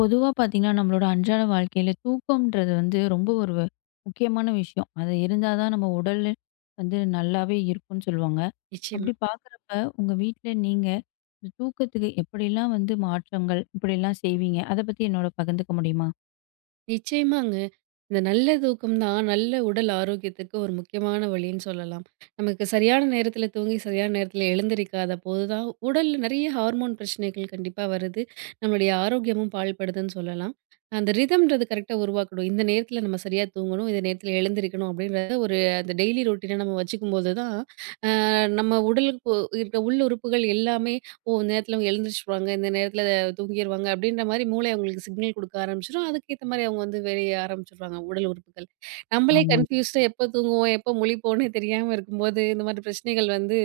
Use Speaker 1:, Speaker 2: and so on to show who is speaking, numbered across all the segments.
Speaker 1: பொதுவா பார்த்தீங்கன்னா, நம்மளோட அன்றாட வாழ்க்கையில தூக்கம்ன்றது வந்து ரொம்ப ஒரு முக்கியமான விஷயம். அது இருந்தா தான் நம்ம உடல் வந்து நல்லாவே இருக்கும்ன்னு சொல்லுவாங்க.
Speaker 2: நிச்சயமா.
Speaker 1: அப்படி பார்க்குறப்ப உங்க வீட்ல நீங்க இந்த தூக்கத்துக்கு எப்படிலாம் வந்து மாற்றங்கள் இப்படிலாம் செய்வீங்க? அத பத்தி என்னோட பகிர்ந்துக்க முடியுமா?
Speaker 2: நிச்சயமாங்க. இந்த நல்ல தூக்கம் தான் நல்ல உடல் ஆரோக்கியத்துக்கு ஒரு முக்கியமான வழின்னு சொல்லலாம். நமக்கு சரியான நேரத்தில தூங்கி, சரியான நேரத்தில எழுந்திரிக்காத போது தான் உடல்ல நெறைய ஹார்மோன் பிரச்சனைகள் கண்டிப்பா வருது. நம்மளுடைய ஆரோக்கியமும் பாழ்படுதுன்னு சொல்லலாம். அந்த ரிதம்ன்றது கரெக்ட்டா உருவாக்கணும். இந்த நேரத்தில நம்ம சரியா தூங்கணும். இந்த நேரத்தில எழுந்திரிக்கணும் அப்படின்றத ஒரு அந்த டெய்லி ரொட்டீனா நம்ம வச்சுக்கும்போது தான் நம்ம உடலுக்கு இருக்க உள் உறுப்புகள் எல்லாமே, "ஓ! இந்த நேரத்தில அவங்க எழுந்திரிச்சுருவாங்க, இந்த நேரத்தில தூங்கிருவாங்க." அப்படின்ற மாரி மூளை அவங்களுக்கு சிக்னல் குடுக்க ஆரம்பிச்சுரும். அதுக்கேத்த மாரி அவங்க வந்து வேலைய ஆரம்பிச்சுடுவாங்க, உடல் உறுப்புகள். நம்மளே
Speaker 1: ஆமாங்க.
Speaker 2: கன்ஃப்யூஸ்டா எப்போ தூங்குவோம், எப்போ முழிப்போம்னே தெரியாம இருக்கும்போது, இந்த மாரி பிரச்சனைகள் வந்து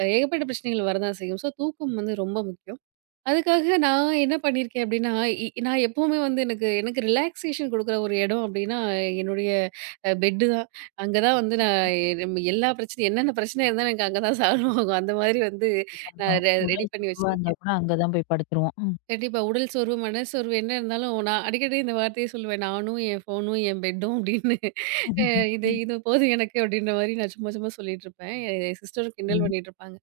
Speaker 2: ஏகப்பட்ட பிரச்சனைகள் வரதான் செய்யும். ஸோ, தூக்கம் வந்து ரொம்ப முக்கியம். அதுக்காக நான் என்ன பண்ணியிருக்கேன் அப்படின்னா, நான் எப்பவுமே வந்து எனக்கு எனக்கு ரிலாக்சேஷன் குடுக்குற ஒரு இடம் அப்படின்னா, என்னுடைய பெட்டு தான். அங்க தான் வந்து நான் எ நம்ம எல்லா பிரச்சனையும் என்னென்ன பிரச்சனை இருந்தாலும் எனக்கு அங்க தான் சால்வ் ஆகும். அந்த மாதிரி வந்து
Speaker 1: நம்ம
Speaker 2: நான் ரெடி
Speaker 1: உடல்
Speaker 2: பண்ணி
Speaker 1: சோர்வா இருந்தா
Speaker 2: வச்சிருக்கேன்.
Speaker 1: கூட அங்க தான் போய் படுத்துருவோம். ம்.
Speaker 2: கண்டிப்பா. உடல் சோர்வு, மனச்சோர்வு என்ன இருந்தாலும் நான் அடிக்கடி இந்த வார்த்தைய சொல்லுவேன். "நானும், என் ஃபோனும், என் பெட்டும்" அப்படின்னு. அ "இது இது போதும் எனக்கு" அப்படின்ற மாரி நான் சும்மா சும்மா சொல்லிட்டுருப்பேன். என் சிஸ்டரும் கிண்டல்
Speaker 1: ம்.
Speaker 2: பண்ணிட்டுருப்பாங்க.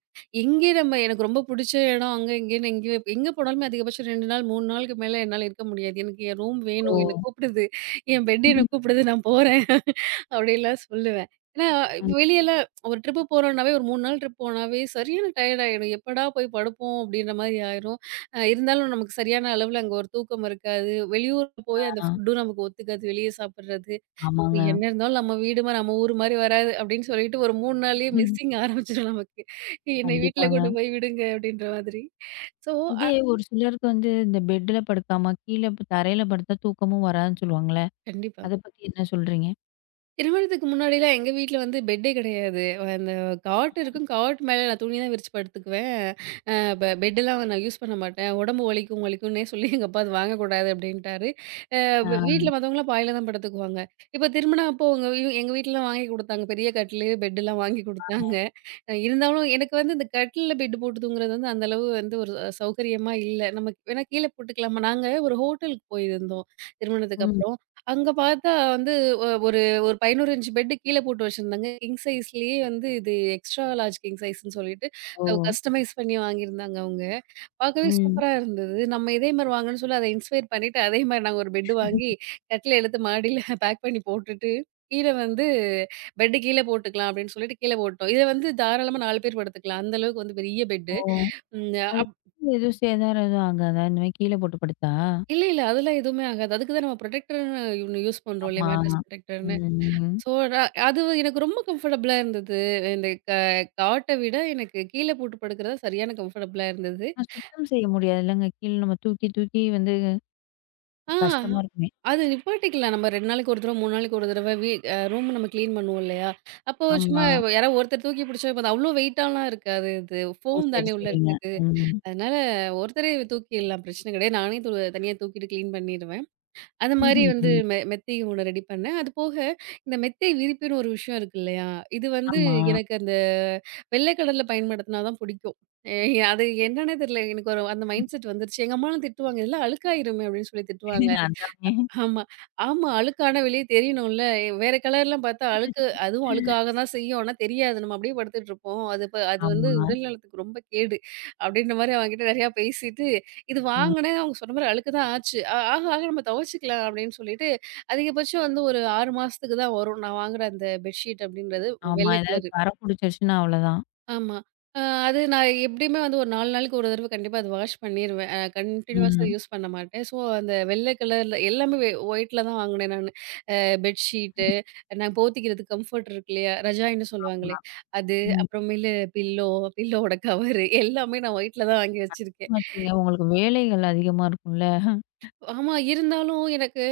Speaker 2: எங்கே நம்ம எனக்கு ரொம்ப புடிச்ச இடம் அங்க இங்கேன்னு எங்கேயோ எங்கே போனாலுமே அதிகபட்சம் 2 நாள், 3 நாளுக்கு மேல என்னால இருக்க முடியாது. எனக்கு என் ரூம்
Speaker 1: ஓ!
Speaker 2: வேணும். என்ன கூப்பிடுது. என் பெட் என்ன கூப்பிடுது. நான் போறேன். அப்படிலாம் சொல்லுவேன். ஏன்னா
Speaker 1: ம்.
Speaker 2: வெளியலாம் ஒரு ட்ரிப்பு போறோம்னாவே ஒரு 3 நாள் ட்ரிப் போனாவே சரியான டயர்ட் ஆயிடும். எப்படா போய் படுப்போம் அப்படின்ற மாரி ஆயிரும். இருந்தாலும் நமக்கு சரியான அளவுல அங்க ஒரு தூக்கம் இருக்காது. வெளியூர்ல போய் அந்த
Speaker 1: ஆ.
Speaker 2: ஃபுட்டும் நமக்கு ஒத்துக்காது. வெளிய சாப்பிடுறது. இது
Speaker 1: ஆமாங்க.
Speaker 2: என்ன இருந்தாலும் நம்ம வீடு மாரி நம்ம ஊர் மாரி வராது அப்படின்னு சொல்லிட்டு ஒரு 3 நாள்லயே மிஸ்ஸிங் ஆரம்பிச்சுரும் நமக்கு. என்னை வீட்ல
Speaker 1: கண்டிப்பாங்க.
Speaker 2: கொண்டு போய் விடுங்க அப்படின்ற மாதிரி. ஸோ
Speaker 1: இதே ஒரு சிலருக்கு வந்து இந்த பெட்ல படுக்காம, கீழ தரையில படுத்தா தூக்கமும் வராதுன்னு சொல்லுவாங்கல்ல.
Speaker 2: கண்டிப்பா.
Speaker 1: அத பத்தி என்ன சொல்றீங்க?
Speaker 2: திருமணத்துக்கு முன்னாடிலாம் எங்க வீட்ல வந்து பெட்டே கிடையாது. அந்த காட் இருக்கும். காட் மேல நான் துணி தான் விரிச்சு படுத்துக்குவேன். இப்போ பெட்டெல்லாம் நான் யூஸ் பண்ண மாட்டேன். உடம்பு வலிக்கும்னே சொல்லி எங்க அப்பா அது வாங்கக்கூடாது அப்படின்ட்டாரு. அ
Speaker 1: ஆ.
Speaker 2: வ வீட்ல மத்தவங்கலாம் பாய்ல தான் படுத்துக்குவாங்க. இப்ப திருமணம் அப்போ உங்க எங்க வீட்லலாம் வாங்கி குடுத்தாங்க. பெரிய கட்டிலு, பெட்டெல்லாம் வாங்கி குடுத்தாங்க. இருந்தாலும் எனக்கு வந்து இந்த கட்டில்ல பெட் போட்டு தூங்குறது வந்து அந்த அளவு வந்து ஒரு சௌகரியமா இல்ல. நமக்கு வேணா கீழ போட்டுக்கலாமா? நாங்க ஒரு ஹோட்டலுக்கு போயிருந்தோம் திருமணத்துக்கு
Speaker 1: ம்.
Speaker 2: அப்புறம். அங்க பார்த்தா வந்து ஒ ஒரு ஒரு 11 இன்ச் பெட் கீழ போட்டு வச்சிருந்தாங்க. கிங் சைஸ்லயே வந்து இது எக்ஸ்ட்ரா லார்ஜ் கிங் சைஸ்ன்னு சொல்லிட்டு
Speaker 1: ஓ!
Speaker 2: கஸ்டமைஸ் பண்ணி வாங்கியிருந்தாங்க அவங்க. பார்க்கவே
Speaker 1: ம்.
Speaker 2: சூப்பரா இருந்தது. நம்ம இதே மாரி வாங்கணும்னு சொல்லி அத இன்ஸ்பயர் பண்ணிட்டு, அதே மாரி நாங்க ஒரு பெட் வாங்கி, கட்டில எடுத்து மாடியில பேக் பண்ணி போட்டுட்டு, கீழ வந்து பெட் கீழ போட்டுக்கலாம் அப்படின்னு சொல்லிட்டு கீழ போட்டோம். இத வந்து தாராளமா 4 பேர் படுத்துக்கலாம். அந்த அளவுக்கு வந்து பெரிய பெட்டு.
Speaker 1: ஓ!
Speaker 2: ம்
Speaker 1: அது
Speaker 2: அப்
Speaker 1: எதுவும் சேதாரம் எதுவும் ஆகாதா? இந்த மாரி கீழ போட்டு படுத்தா?
Speaker 2: இல்ல, இல்ல அதெல்லாம் எதுவுமே ஆகாது. அதுக்கு தான் நம்ம ப்ரொடெக்டர்ன்னு ஒண்ணு யூஸ் பண்றோம் இல்லையா?
Speaker 1: ஆமா.
Speaker 2: மேட்ரஸ் ப்ரொடெக்டர்ன்னு.
Speaker 1: ம்.
Speaker 2: ஸோ அது எனக்கு ரொம்ப கம்ஃபர்டபுளா இருந்தது. இந்த க காட்ட விட எனக்கு கீழ போட்டு படுக்கிறது தான் சரியான கம்ஃபர்டபுளா இருந்தது.
Speaker 1: ஆனா சுத்தம் செய்ய முடியாதுல்லங்க. கீழ நம்ம தூக்கி தூக்கி வந்து
Speaker 2: ஆ.
Speaker 1: கஷ்டமா இருக்குமே!
Speaker 2: அது நிப்பாட்டிக்கலாம். நம்ம 2 நாளைக்கு ஒரு தடவ, 3 நாளைக்கு ஒரு தடவ வீ அ ரூம் நம்ம கிளீன் பண்ணுவோம் இல்லையா? அப்போ சும்மா
Speaker 1: ஆமா.
Speaker 2: யாராவது ஒருத்தர் தூக்கி பிடிச்சா போதும். அவ்ளோ வெயிட்டாலாம் இருக்காது இது.
Speaker 1: ஓ!
Speaker 2: ஃபோம்
Speaker 1: சரி,
Speaker 2: தானே உள்ள
Speaker 1: சரிங்க.
Speaker 2: இருக்குது.
Speaker 1: ம்.
Speaker 2: அதனால ஒருத்தரே தூக்கிடலாம். பிரச்சனை கிடையாது. நானே தனியா தூக்கிட்டு கிளீன் பண்ணிடுவேன். அந்த மாரி வந்து
Speaker 1: ம்.
Speaker 2: மெத்தை ஒண்ணு ரெடி பண்ணேன். அது போக இந்த மெத்தை விரிப்புன்னு ஒரு விஷயம் இருக்கு இல்லையா? இது வந்து
Speaker 1: ஆமா.
Speaker 2: எனக்கு அந்த வெள்ளை கலர்ல பயன்படுத்தினா தான் பிடிக்கும். அது என்னன்னே தெரியல. எனக்கு ஒரு அந்த மைண்ட் செட் வந்துருச்சு. எங்க அம்மாலாம் திட்டுவாங்க. இதெல்லாம் அழுக்காயிருமே அப்படின்னு சொல்லி திட்டுவாங்க.
Speaker 1: அதானே.
Speaker 2: ஆமா. ஆமா. அழுக்கான வெளிய தெரியணும்ல. வேற கலர்லாம் பார்த்தா அழுக்கு அதுவும் அழுக்காக தான் செய்யும். ஆனா தெரியாது. நம்ம அப்படியே படுத்துட்டுருப்போம். அது இப்ப அது வந்து
Speaker 1: ஆமா.
Speaker 2: உடல் நலத்துக்கு ரொம்ப கேடு. அப்படின்ற மாரி அவன்கிட்ட நெறையா பேசிட்டு, இது
Speaker 1: ம்.
Speaker 2: வாங்குனேன் அவங்க சொன்ன மாரி அழுக்கு தான் ஆச்சு. ஆக ஆக நம்ம துவைச்சுக்கலாம் அப்படின்னு சொல்லிட்டு, அதிகபட்சம் வந்து ஒரு 6 மாசத்துக்கு தான் வரும். நான் வாங்குற அந்த பெட்ஷீட் அப்படின்றது
Speaker 1: ஆமா.
Speaker 2: வெள்ளை
Speaker 1: ஏதாவது
Speaker 2: கலரு.
Speaker 1: கரை புடிச்சிருச்சுன்னா அவ்வளதான்.
Speaker 2: ஆமா. அ அது நான் எப்படியுமே வந்து ஒரு 4 நாளைக்கு ஒரு தடவ கண்டிப்பா அது வாஷ் பண்ணிருவேன். கன்டினியூவஸா
Speaker 1: ம்.
Speaker 2: யூஸ் பண்ண மாட்டேன். ஸோ அந்த வெள்ளை கலர்ல எல்லாமே ஒயிட்ல தான் வாங்குனேன் நானு. பெட்ஷீட்டு, நான் போத்திக்கிறது கம்ஃபர்ட் இருக்கு இல்லையா? ரஜாயின்னு
Speaker 1: ஆமா.
Speaker 2: சொல்லுவாங்களே அது,
Speaker 1: ம்.
Speaker 2: அப்புறமேலு பில்லோ, பில்லோட கவரு எல்லாமே நான் ஒயிட்ல தான் வாங்கி வச்சிருக்கேன்.
Speaker 1: நிச்சயமாச்சுங்க. உங்களுக்கு வேலைகள் அதிகமா இருக்கும்ல?
Speaker 2: ஆமா. இருந்தாலும் எனக்கு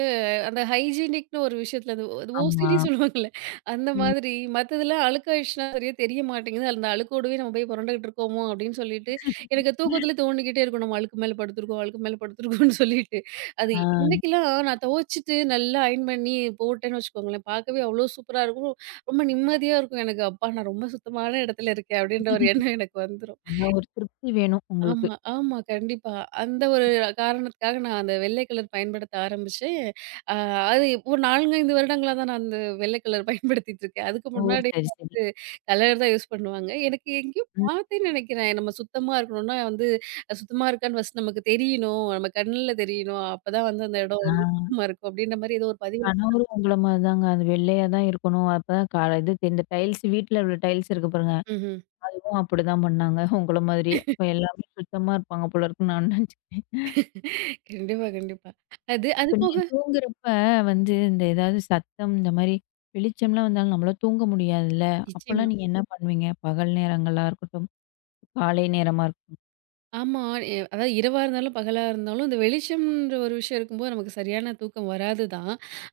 Speaker 2: அந்த ஹைஜீனிக்ன்னு ஒரு விஷயத்துல அது அது
Speaker 1: ஆமா.
Speaker 2: ஓசிடி சொல்லுவாங்கல்ல. அந்த
Speaker 1: ம்.
Speaker 2: மாதிரி மத்ததெல்லாம் அழுக்காயிடுச்சுன்னா சரியா தெரிய மாட்டேங்குது. அந்த அழுக்கோடவே நம்ம போய் புரண்டுகிட்டு இருக்கோமோ அப்படின்னு சொல்லிட்டு, எனக்கு தூக்கத்திலே தோணிக்கிட்டே இருக்கும். நம்ம அழுக்கு மேல படுத்துருக்கோம், அழுக்கு மேல படுத்துருக்கோம்ன்னு சொல்லிட்டு. அது
Speaker 1: ஆ
Speaker 2: இன்னைக்கெல்லாம் நான் துவச்சுட்டு நல்லா அயர்ன் பண்ணி போட்டேன்னு வச்சுக்கோங்களேன், பார்க்கவே அவ்வளோ சூப்பரா இருக்கும். ரொம்ப நிம்மதியா இருக்கும் எனக்கு. "அப்பா! நான் ரொம்ப சுத்தமான இடத்துல இருக்கேன்" அப்படின்ற ஒரு எண்ணம் எனக்கு வந்துரும்.
Speaker 1: அதான் ஒரு திருப்தி வேணும் உங்களுக்கு.
Speaker 2: ஆமா, ஆமா. கண்டிப்பா. அந்த ஒரு காரணத்துக்காக நான் அந்த வெள்ளை கலர் பயன்படுத்த ஆரம்பிச்சேன். அ அது ஒரு 4, 5 வருடங்களா தான் நான் அந்த வெள்ளை கலர் பயன்படுத்திட்டு இருக்கேன். அதுக்கு
Speaker 1: ஓ!
Speaker 2: முன்னாடி
Speaker 1: சரி, சரி.
Speaker 2: வந்து கலர் தான் யூஸ் பண்ணுவாங்க. எனக்கு எங்கேயோ
Speaker 1: ம்.
Speaker 2: பார்த்தேன்னு நினைக்கிறேன். நம்ம சுத்தமா இருக்கணும்னா வந்து சுத்தமா இருக்கான்னு ஃபர்ஸ்ட் நமக்கு தெரியணும். நம்ம கண்ணுல தெரியணும். அப்பதான் வந்து அந்த இடம்
Speaker 1: ஆ
Speaker 2: வந்து சுத்தமா இருக்கும். அப்படின்ற மாரி ஏதோ ஒரு பதிவுல
Speaker 1: கணவரும் உங்கள மாரி தாங்க. அது வெள்ளையா தான் இருக்கணும். அப்பதான் இது இந்த டைல்ஸ் வீட்ல உள்ள டைல்ஸ் இருக்கு பாருங்க.
Speaker 2: ம்ஹ்ம்.
Speaker 1: அதுவும் அப்படிதான் பண்ணாங்க. உங்கள மாதிரியே. அப்ப எல்லாமே சுத்தமா இருப்பாங்க போல இருக்குன்னு நான் நினச்சுக்கிட்டேன்.
Speaker 2: கண்டிப்பா, கண்டிப்பா. அது அது
Speaker 1: இப்ப
Speaker 2: போக
Speaker 1: நீங்க தூங்குறப்ப வந்து இந்த ஏதாவது சத்தம் இந்த மாரி வெளிச்சம்லாம் வந்தாலும் நம்மளால தூங்க முடியாதுல்ல?
Speaker 2: நிச்சயமா.
Speaker 1: அப்பலாம் நீங்க என்ன பண்ணுவீங்க? பகல் நேரங்களா இருக்கட்டும், காலை நேரமா இருக்கட்டும்.
Speaker 2: ஆமா. அதாவது இரவா இருந்தாலும், பகலா இருந்தாலும், இந்த வெளிச்சம்ன்ற ஒரு விஷயம் இருக்கும்போது நமக்கு சரியான தூக்கம் வராது தான்.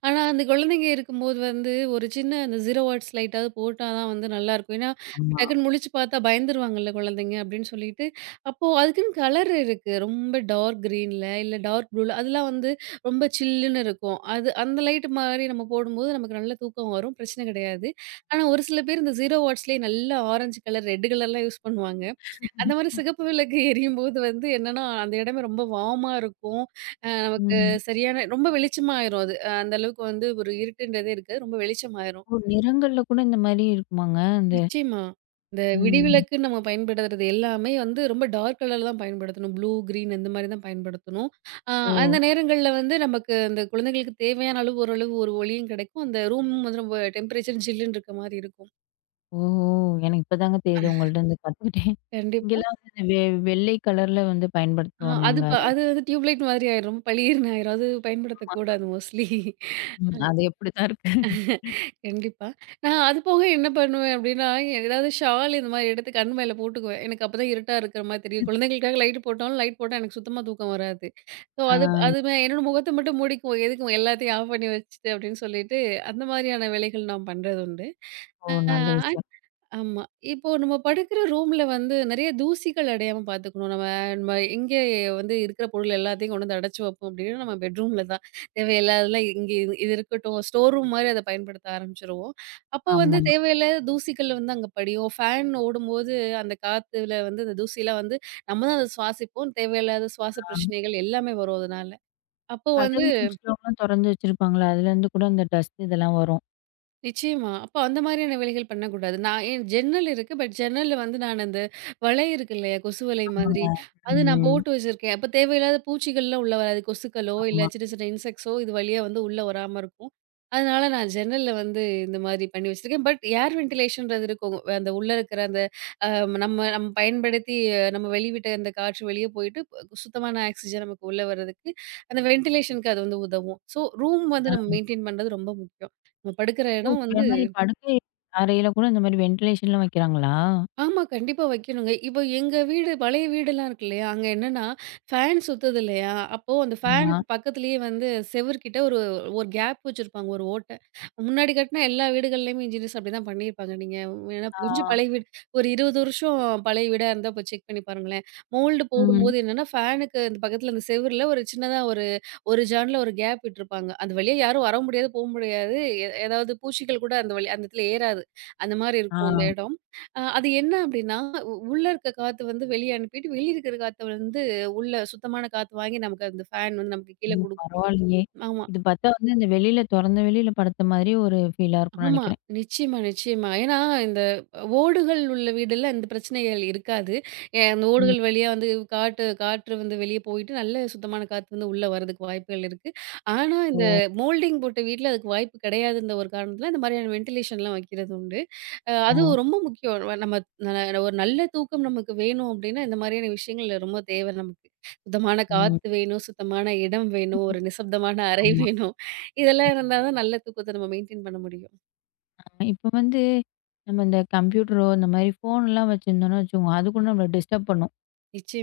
Speaker 2: ஆனா, அந்த குழந்தைங்க இருக்கும்போது வந்து ஒரு சின்ன அந்த 0 வாட்ஸ் லைட்டாவது போட்டா தான் வந்து நல்லாயிருக்கும். ஏன்னா,
Speaker 1: ஆமா.
Speaker 2: டக்குன்னு முழிச்சு பார்த்தா பயந்துருவாங்கல்ல குழந்தைங்க அப்டின்னு சொல்லிட்டு, அப்போ அதுக்குன்னு கலர் இருக்கு. ரொம்ப டார்க் கிரீன்ல, இல்ல டார்க் ப்ளூல அதெல்லாம் வந்து ரொம்ப சில்லுன்னு இருக்கும். அது அந்த லைட் மாரி நம்ம போடும்போது நமக்கு நல்ல தூக்கம் வரும். பிரச்சனை கிடையாது. ஆனா, ஒரு சில பேர் இந்த 0 வாட்ஸ்லயே நல்லா ஆரஞ்சு கலர், ரெட் கலர்லாம் யூஸ் பண்ணுவாங்க. அந்த மாரி சிகப்பு விளக்கு எரியும்போது வந்து என்னன்னா, அந்த இடமே ரொம்ப வார்மா இருக்கும். நமக்கு
Speaker 1: ம்.
Speaker 2: சரியான ரொம்ப வெளிச்சமாயிரும் அது. அந்த அளவுக்கு வந்து ஒரு இருட்டுன்றதே இருக்காது. ரொம்ப வெளிச்சமாயிரும்.
Speaker 1: ஓ! நிறங்கள்ல கூட இந்த மாரி இருக்குமாங்க? அந்த
Speaker 2: நிச்சயமா. இந்த
Speaker 1: ம்.
Speaker 2: விடிவிளக்குன்னு நம்ம பயன்படுத்துறது எல்லாமே வந்து ரொம்ப டார்க் கலர்ல தான் பயன்படுத்தணும். ப்ளூ, கிரீன் இந்த மாரி தான் பயன்படுத்தணும். அ அந்த
Speaker 1: ஓ!
Speaker 2: நேரங்கள்ல வந்து நமக்கு அந்த குழந்தைகளுக்கு தேவையான அளவு ஓரளவு ஒரு ஒளியும் கிடைக்கும். அந்த ரூம் வந்து ரொம்ப டெம்பரேச்சர் ஜில்லுன்னு இருக்க மாரி இருக்கும்.
Speaker 1: ஓஹோ! எனக்கு இப்பதாங்க தெரியுது உங்கள்ட்ட இருந்து கத்துக்கிட்டேன்.
Speaker 2: கண்டிப்பா.
Speaker 1: இங்கெல்லாம் வந்து இந்த வெள்ளை கலர்ல வந்து
Speaker 2: அ
Speaker 1: பயன்படுத்துறோம்
Speaker 2: அது
Speaker 1: நாங்க.
Speaker 2: ப
Speaker 1: அத
Speaker 2: அது வந்து டியூப்லைட் மாதிரி ஆயிரும். பளீர்ன்னு ஆயிரும். அது
Speaker 1: ஆமா.
Speaker 2: பயன்படுத்தக்கூடாது மோஸ்ட்லி.
Speaker 1: ம். அது எப்படித்தான் இருக்கு.
Speaker 2: கண்டிப்பா. நான் அது போக என்ன பண்ணுவேன் அப்டின்னா, ஏதாவது ஷால் இந்த மாரி எடுத்து கண் மேல போட்டுக்குவேன். எனக்கு அப்பதான் இருட்டா இருக்கிற மாரி தெரியும். குழந்தைகளுக்காக லைட் போட்டாலும் லைட் போட்டா எனக்கு சுத்தமா தூக்கம் வராது. ஸோ
Speaker 1: ஆ.
Speaker 2: அது அது மே- என்னோட முகத்த மட்டும் மூடிக்குவோம். எதுக்கு எல்லாத்தையும் ஆஃப் பண்ணி வச்சுட்டு அப்டின்னு சொல்லிட்டு, அந்த மாரியான வேலைகள் நான் பண்றது உண்டு.
Speaker 1: ஓ! நல்ல
Speaker 2: அ
Speaker 1: விஷயம்.
Speaker 2: ஆமா. இப்போ நம்ம படுக்கிற ரூம்ல வந்து நெறைய தூசிகள் அடையாம பார்த்துக்கணும். நம்ம நம்ம எங்கே வந்து இருக்கிற பொருள் எல்லாத்தையும் கொண்டு வந்து அடைச்சு வைப்போம் அப்படின்னா, நம்ம பெட்ரூம்ல தான். தேவையில்லாததெல்லாம் இங்கே இது இது இருக்கட்டும். ஸ்டோர் ரூம் மாரி அத பயன்படுத்த ஆரம்பிச்சுருவோம். அப்போ வந்து
Speaker 1: ஆமா.
Speaker 2: தேவையில்லாத தூசிகள் வந்து அங்க படியும். ஃபேன் ஓடும்போது அந்த காத்துல வந்து அந்த தூசிலாம் வந்து நம்ம தான் அத சுவாசிப்போம். தேவையில்லாத சுவாச
Speaker 1: ஆ
Speaker 2: பிரச்சனைகள் எல்லாமே வரும் அதனால. அப்போ வந்து
Speaker 1: பதவி ஒரு சிலவங்கலாம் தொறந்து வச்சிருப்பாங்கல்ல, அதுலேருந்து கூட அந்த டஸ்ட் இதெல்லாம் வரும்.
Speaker 2: நிச்சயமா. அப்ப அந்த மாதிரியான வேலைகள் பண்ணக்கூடாது. நான் என் ஜன்னல் இருக்கு. பட் ஜன்னல்ல வந்து நான் அந்த வலை இருக்கு இல்லையா? கொசு வலை
Speaker 1: ஆமாங்க.
Speaker 2: மாதிரி. அது நான்
Speaker 1: ம்.
Speaker 2: போட்டு வச்சிருக்கேன். அப்ப தேவையில்லாத பூச்சிகள்லாம் உள்ள வராது. கொசுக்களோ, இல்ல
Speaker 1: ஆமா.
Speaker 2: சின்ன சின்ன இன்செக்ட்ஸோ இது வழியா வந்து உள்ள வராம இருக்கும். அதனால நான் ஜன்னல்ல வந்து இந்த மாதிரி பண்ணி வச்சிருக்கேன். பட் ஏர் வென்டிலேஷன்றது இருக்கும். அந்த உள்ள இருக்கிற அந்த அ நம்ம நம்ம பயன்படுத்தி நம்ம வெளிவிட்ட அந்த காற்று வெளியே போயிட்டு சுத்தமான ஆக்ஸிஜன் நமக்கு உள்ள வர்றதுக்கு அந்த வென்டிலேஷனுக்கு அது வந்து உதவும். ஸோ ரூம் வந்து நம்ம
Speaker 1: ஆ.
Speaker 2: மெயின்டெயின் பண்றது ரொம்ப முக்கியம். நம்ம படுக்கிற
Speaker 1: ஓ!
Speaker 2: இடம்
Speaker 1: இதே
Speaker 2: வந்து
Speaker 1: மாரி படுக்கை அறையில கூட இந்த மாரி வென்டிலேஷன்லாம் வைக்கிறாங்களா?
Speaker 2: ஆமா, கண்டிப்பா வைக்கணுங்க. இப்போ எங்க வீடு பழைய வீடுலாம் இருக்கு இல்லையா? அங்க என்னன்னா, ஃபேன் சுத்துது இல்லையா? அப்போ அந்த
Speaker 1: ஆமா.
Speaker 2: ஃபேனுக்கு பக்கத்துலேயே வந்து செவுருகிட்ட ஒரு ஒரு கேப் வச்சிருப்பாங்க, ஒரு ஓட்டை. முன்னாடி கட்டின எல்லா வீடுகள்லயுமே இன்ஜினியர்ஸ் அப்படிதான் பண்ணியிருப்பாங்க. நீங்க வேணா கொஞ்சம்
Speaker 1: ஆ.
Speaker 2: பழைய வீடு ஒரு 20 வருஷம் பழைய வீடா இருந்தா போய் செக் பண்ணி பாருங்களேன். மோல்டு
Speaker 1: ம்.
Speaker 2: போடும்போது என்னன்னா, ஃபேனுக்கு இந்த பக்கத்துல அந்த செவுருல ஒரு சின்னதா ஒரு ஜான்ல ஒரு கேப் விட்டுருப்பாங்க. அது வழியா யாரும் வர முடியாது, போ முடியாது. ஏதாவது பூச்சிகள் கூட அந்த வழி அந்த இடத்துல ஏறாது. அந்த மாரி
Speaker 1: ஆ.
Speaker 2: இருக்கும் அந்த இடம். அது என்ன அப்டின்னா, உள்ள இருக்க காத்து வந்து வெளிய அனுப்பிட்டு, வெளிய இருக்கிற காத்த வந்து உள்ள சுத்தமான காத்து வாங்கி நமக்கு அந்த ஃபேன் வந்து நமக்கு கீழ
Speaker 1: ஓ!
Speaker 2: குடுக்கும்.
Speaker 1: பரவாயில்லையே!
Speaker 2: ஆமா.
Speaker 1: இது பார்த்தா வந்து இந்த வெளியில தொறந்த வெளியில படுத்த மாதிரி ஒரு ஃபீலா இருக்கும்னு
Speaker 2: ஆமா.
Speaker 1: நெனைக்கிறேன்.
Speaker 2: நிச்சயமா, நிச்சயமா. ஏன்னா, இந்த ஓடுகள் உள்ள வீடெல்லாம் இந்த பிரச்சனைகள் இருக்காது. அந்த
Speaker 1: ம்.
Speaker 2: ஓடுகள் வழியா வந்து காட்டு காற்று வந்து வெளிய போயிட்டு, நல்ல சுத்தமான காத்து வந்து உள்ள வரதுக்கு வாய்ப்புகள் இருக்கு. ஆனா, இந்த
Speaker 1: ஓ!
Speaker 2: மோல்டிங் போட்ட வீட்ல அதுக்கு வாய்ப்பு கிடையாதுன்ற ஒரு காரணத்தில, இந்த மாதிரியான வென்டிலேஷன்லாம் வைக்கிறது உண்டு.
Speaker 1: ஓ!
Speaker 2: அதுவும் ரொம்ப முக்கியம். நம்ம ந ஒரு நல்ல தூக்கம் நமக்கு வேணும் அப்படின்னா, இந்த மாதிரியான விஷயங்கள் ரொம்ப தேவை நமக்கு. சுத்தமான
Speaker 1: ம்.
Speaker 2: காத்து வேணும், சுத்தமான இடம் வேணும், ஒரு நிசப்தமான அறை
Speaker 1: ஆமா.
Speaker 2: வேணும். இதெல்லாம் இருந்தா தான் நல்ல தூக்கத்த நம்ம மெயின்டெயின் பண்ண முடியும்.
Speaker 1: இப்ப வந்து நம்ம இந்த கம்ப்யூட்டரோ, இந்த மாதிரி ஃபோன்லாம் வச்சிருந்தோம்னு வச்சுக்கோங்க, அது கூட நம்மள டிஸ்டர்ப் பண்ணும்.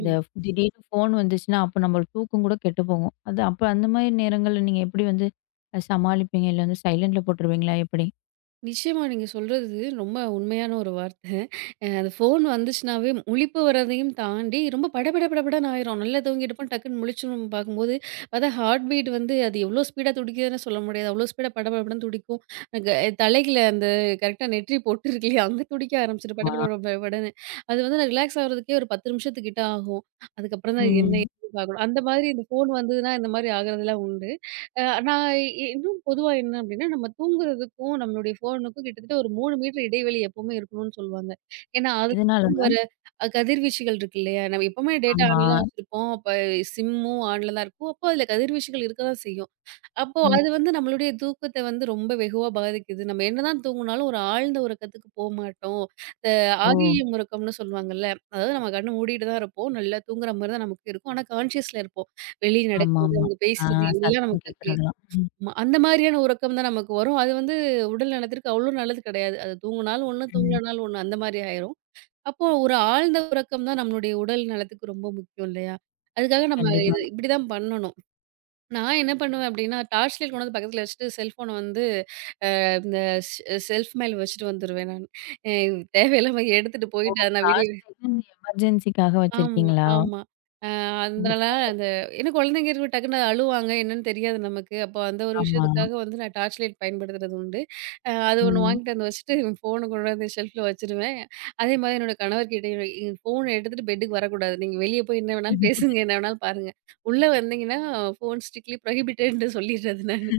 Speaker 1: இந்த திடீர்னு ஃபோன் வந்துச்சுன்னா, அப்ப நம்ம தூக்கம் கூட கெட்டு போகும். அது அப்ப அந்த மாதிரி நேரங்கள்ல நீங்க எப்படி வந்து சமாளிப்பீங்க? இல்ல வந்து சைலண்ட்ல போட்டுருவீங்களா எப்படி?
Speaker 2: நிச்சயமா நீங்க சொல்றது ரொம்ப உண்மையான ஒரு வார்த்தை. அந்த ஃபோன் வந்துச்சுனாவே முழிப்பு வரதையும் தாண்டி ரொம்ப படபட படபடன்னு ஆயிரும். நல்லா தூங்கிட்டுப்போம் டக்குன்னு முழிச்சுரும் பார்க்கும்போது, பார்த்தா ஹார்ட் பீட் வந்து அது எவ்வளோ ஸ்பீடா துடிக்குதுன்னு சொல்ல முடியாது. அவ்வளோ ஸ்பீடா படபடபடன்னு துடிக்கும். க தலைகீழ அந்த கரெக்ட்டா நெற்றி போட்டு இருக்கு இல்லையா? அங்க துடிக்க ஆரம்பிச்சுரும் பட
Speaker 1: ஆமா.
Speaker 2: பட படபடன்னு. அது வந்து நான் ரிலாக்ஸ் ஆகுறதுக்கே ஒரு 10 நிமிஷத்துக்கிட்ட ஆகும். அதுக்கப்புறம் தான் என்ன
Speaker 1: ம்.
Speaker 2: ஏதுன்னு பார்க்கணும். அந்த மாதிரி இந்த ஃபோன் வந்ததுனா இந்த மாதிரி ஆகுறதெல்லாம் உண்டு. அ நான் இ இன்னும் பொதுவா என்ன அப்டின்னா, நம்ம தூங்குறதுக்கும், நம்மளுடைய ஃபோனுக்கும் கிட்டத்தட்ட ஒரு 3 மீட்டர் இடைவெளி எப்பவுமே இருக்கணும்னு சொல்லுவாங்க. ஏன்னா, அதுலருந்து
Speaker 1: எதனாலங்க?
Speaker 2: வர கதிர்வீச்சுகள் இருக்கு இல்லையா? நம்ம எப்பவுமே டேட்டா
Speaker 1: ஆமா.
Speaker 2: ஆன்ல தான் வச்சிருப்போம். அப்ப சிம்மும் ஆன்ல தான் இருக்கும். அப்போ அதுல கதிர்வீச்சுகள் இருக்க தான் செய்யும். அப்போ அது
Speaker 1: ம்.
Speaker 2: வந்து நம்மளுடைய தூக்கத்த வந்து ரொம்ப வெகுவா பாதிக்குது. நம்ம என்னதான் தூங்குனாலும் ஒரு ஆழ்ந்த உறக்கத்துக்கு போ மாட்டோம். இந்த
Speaker 1: ஓ!
Speaker 2: ஆரியயம் உறக்கம்னு சொல்லுவாங்கல்ல, அதாவது நம்ம கண்ண மூடிட்டு தான் இருப்போம். நல்லா தூங்குற மாரி தான் நமக்கு இருக்கும். ஆனா, கான்ஷியஸ்ல இருப்போம். வெளிய நடக்கிறது,
Speaker 1: ஆமாமா.
Speaker 2: அவங்க
Speaker 1: ஆ
Speaker 2: பேசுறது எல்லாம்
Speaker 1: சத்தம்
Speaker 2: நமக்கு
Speaker 1: கேட்கறதெல்லாம். ம்.
Speaker 2: ஆமா. அந்த மாதிரியான உறக்கம் தான் நமக்கு வரும். அது வந்து உடல் நலத்திற்கு அவ்ளோ நல்லது கிடையாது. அது தூங்குனாலும் ஒண்ணு,
Speaker 1: ம்.
Speaker 2: தூங்கலனாலும் ஒண்ணு. அந்த மாரி ஆயிரும். அப்போ ஒரு ஆழ்ந்த உறக்கம் தான் நம்மளுடைய உடல் நலத்துக்கு ரொம்ப முக்கியம் இல்லையா? அதுக்காக நம்ம
Speaker 1: கண்டிப்பா.
Speaker 2: இது இப்படிதான் பண்ணணும். நான் என்ன பண்ணுவேன் அப்படின்னா, டார்ச் லைட் கொண்டு வந்து பக்கத்துல வச்சுட்டு செல்ஃபோன வந்து இந்த ஷெ செல்ஃப் மேல வச்சுட்டு வந்துருவேன் நானு. அ தேவையில்லாம எடுத்துட்டு
Speaker 1: ஓ!
Speaker 2: போயிட்டு அத நான் விடிய
Speaker 1: லாஸ்ட்ல இது இந்த எமர்ஜென்சிக்காக
Speaker 2: ஆமா,
Speaker 1: வச்சிருக்கீங்களா?
Speaker 2: ஆமா. அ
Speaker 1: ஓ!
Speaker 2: அதனால
Speaker 1: பரவால்ல.
Speaker 2: அந்த ஏன்னா குழந்தைங்க இருக்கு டக்குன்னு அழுவாங்க என்னன்னு தெரியாது நமக்கு. அப்போ அந்த ஒரு
Speaker 1: ஆமா.
Speaker 2: விஷயத்துக்காக வந்து நான் டார்ச் லைட் பயன்படுத்துறது உண்டு. அது ஒண்ணு
Speaker 1: ம்.
Speaker 2: வாங்கிட்டு வந்து வச்சுட்டு ஃபோன கொண்டு வந்து ஷெல்ஃப்ல வச்சுருவேன். அதே மாதிரி என்னோட கணவர்கிட்டயும் ஃபோன எடுத்துட்டு பெட்டுக்கு வரக்கூடாது. நீங்க வெளிய போய் என்ன வேணாலும் பேசுங்க, என்ன வேணாலும் பாருங்க. உள்ள வந்தீங்கன்னா ஃபோன் ஸ்ட்ரிக்ட்லி ப்ரோஹிபிட்டட்ன்னு சொல்லிடுறது நானு.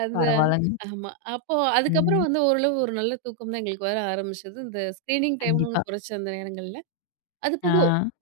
Speaker 2: அது
Speaker 1: பரவால்லங்க.
Speaker 2: ஆமா. அப்போ அதுக்கப்புறம்
Speaker 1: ம்.
Speaker 2: வந்து ஓரளவு ஒரு நல்ல தூக்கம் தான் எங்களுக்கு வர ஆரம்பிச்சது. இந்த ஸ்க்ரீனிங் டைம்னு ஒண்ணு
Speaker 1: கண்டிப்பா.
Speaker 2: குறைச்ச அந்த நேரங்கள்ல. அது
Speaker 1: ஆ.
Speaker 2: போக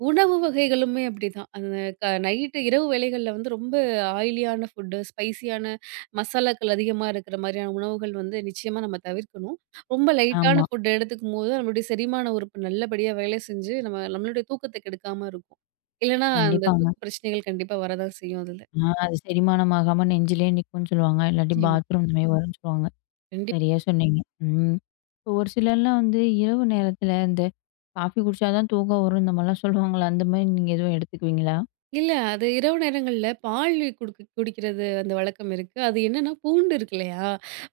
Speaker 2: உணவு வகைகளுமே அப்படிதான். அந்த நைட்டு இரவு வேளைகள்ல வந்து ரொம்ப ஆயிலியான ஃபுட்டு, ஸ்பைசியான மசாலாக்கள் அதிகமா இருக்கிற மாதிரியான உணவுகள் வந்து நிச்சயமா நம்ம தவிர்க்கணும். ரொம்ப லைட்டான
Speaker 1: ஆமா.
Speaker 2: ஃபுட் எடுத்துக்கும்போது, நம்மளுடைய செரிமான உறுப்பு நல்லபடியா வேலை செஞ்சு, நம்மளுடைய தூக்கத்த கெடுக்காம இருக்கும். இல்லன்னா, அந்த
Speaker 1: கண்டிப்பாங்க.
Speaker 2: தூக்க பிரச்சனைகள் கண்டிப்பா வரதான் செய்யும் அதுல.
Speaker 1: ஆ அது செரிமானம் ஆகாம நெஞ்சிலே நிக்கும்னு சொல்லுவாங்க. இல்லாட்டி
Speaker 2: நிச்சயமா.
Speaker 1: பாத்ரூம் இந்த மாரி வரும்ன்னு சொல்லுவாங்க.
Speaker 2: கண்டிப்
Speaker 1: சரியா சொன்னீங்க. ம். இப்போ ஒரு சிலர்லாம் வந்து இரவு நேரத்துல இந்த காஃபி குடிச்சா தான் தூக்கம் வரும் இந்த மாரிலாம் சொல்லுவாங்கல்ல, அந்த மாரி நீங்க எதுவும் எடுத்துக்குவீங்களா?
Speaker 2: இல்ல. அது இரவு நேரங்கள்ல பால் குடிக்கிறது அந்த வழக்கம் இருக்கு. அது என்னன்னா பூண்டு இருக்கு இல்லையா?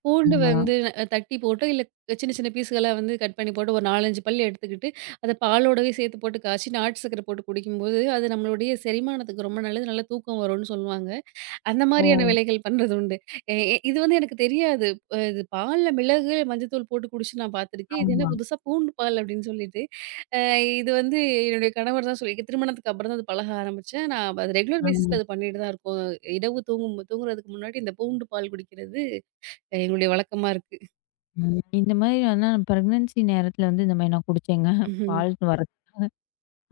Speaker 2: பூண்டு
Speaker 1: ஆமா.
Speaker 2: வந்து தட்டி போட்டு, இல்ல சின்ன சின்ன பீஸ்களா வந்து கட் பண்ணி போட்டு ஒரு 4, 5 பல் எடுத்துக்கிட்டு, அத பாலோடவே சேர்த்து போட்டு காய்ச்சி நாட்டு சர்க்கரை போட்டு குடிக்கும்போது, அது நம்மளுடைய செரிமானத்துக்கு ரொம்ப நல்லது. நல்ல தூக்கம் வரும்னு சொல்லுவாங்க. அந்த
Speaker 1: ஓ!
Speaker 2: மாரியான வேலைகள் பண்றது உண்டு. எ எ இது வந்து எனக்கு தெரியாது. இது பால்ல மிளகு, மஞ்சத்தூள் போட்டு குடிச்சு நான் பார்த்துருக்கேன். இது என்ன
Speaker 1: ஆமா.
Speaker 2: புதுசா பூண்டு பால் அப்டின்னு சொல்லிட்டு. அ இது வந்து என்னுடைய கணவர் தான் சொல்லி திருமணத்துக்கு அப்புறம் தான் அது பழக ஆரம்பிச்சேன். நான் அது ரெகுலர்
Speaker 1: ஆ.
Speaker 2: பேசிஸ்ல அது பண்ணிட்டு தான் இருக்கோம். இரவு தூங்குறதுக்கு முன்னாடி இந்த பூண்டு பால் குடிக்கிறது எங்களுடைய வழக்கமா இருக்கு.
Speaker 1: ம். இந்த மாதிரி ஆனா பிரெக்னன்சி நேரத்துல வந்து இந்த மாதிரி நான் குடிச்சேங்க.
Speaker 2: ம்ஹ்ம்.
Speaker 1: பால் வரது.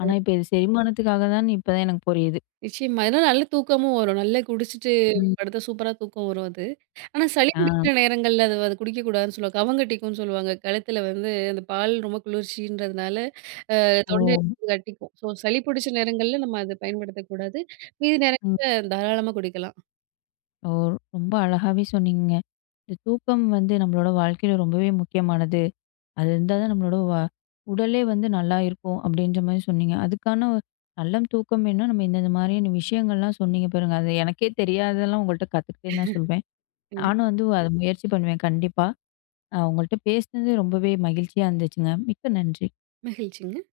Speaker 1: ஆனா இப்ப இது செரிமானத்துக்காக தான்னு இப்பதான் எனக்கு புரியுது.
Speaker 2: நிச்சயமா. ஏன்னா நல்ல தூக்கமும் வரும். நல்லா குடிச்சிட்டு
Speaker 1: ம்.
Speaker 2: படுத்தா சூப்பரா தூக்கம் வரும் அது. ஆனா சளி
Speaker 1: ஆ.
Speaker 2: பிடிக்கிற நேரங்கள்ல அது அது குடிக்கக்கூடாதுன்னு சொல்லுவாங்க. கவங்கட்டிக்கும்ன்னு சொல்லுவாங்க. கழுத்துல வந்து அந்த பால் ரொம்ப குளிர்ச்சின்றதுனால அது
Speaker 1: ஓ!
Speaker 2: தொண்டை கட்டிக்கும். ஸோ சளி பிடிச்ச நேரங்கள்ல நம்ம அத பயன்படுத்தக்கூடாது. மீதி
Speaker 1: ம்.
Speaker 2: நேரங்கள்ல தாராளமா குடிக்கலாம்.
Speaker 1: ஓ! ரொம்ப அழகாவே சொன்னீங்கங்க. இந்த தூக்கம் வந்து நம்மளோட வாழ்க்கையில ரொம்பவே முக்கியமானது. அது இருந்தா தான் நம்மளோட உடலே வந்து நல்லா இருக்கும் அப்படின்ற மாதிரி சொன்னீங்க. அதுக்கான ஒரு நல்ல தூக்கம் வேணும்னா நம்ம இந்தந்த மாதிரியான விஷயங்கள்லாம் சொன்னீங்க பாருங்க. அது எனக்கே தெரியாததெல்லாம் உங்கள்ட்ட கத்துக்கிட்டேன்னு தான் சொல்வேன்.
Speaker 2: ம்.
Speaker 1: நானும் வந்து அத முயற்சி பண்ணுவேன் கண்டிப்பா. அ உங்கள்ட்ட பேசினது ரொம்பவே மகிழ்ச்சியா இருந்துச்சுங்க. மிக்க நன்றி.
Speaker 2: மகிழ்ச்சிங்க.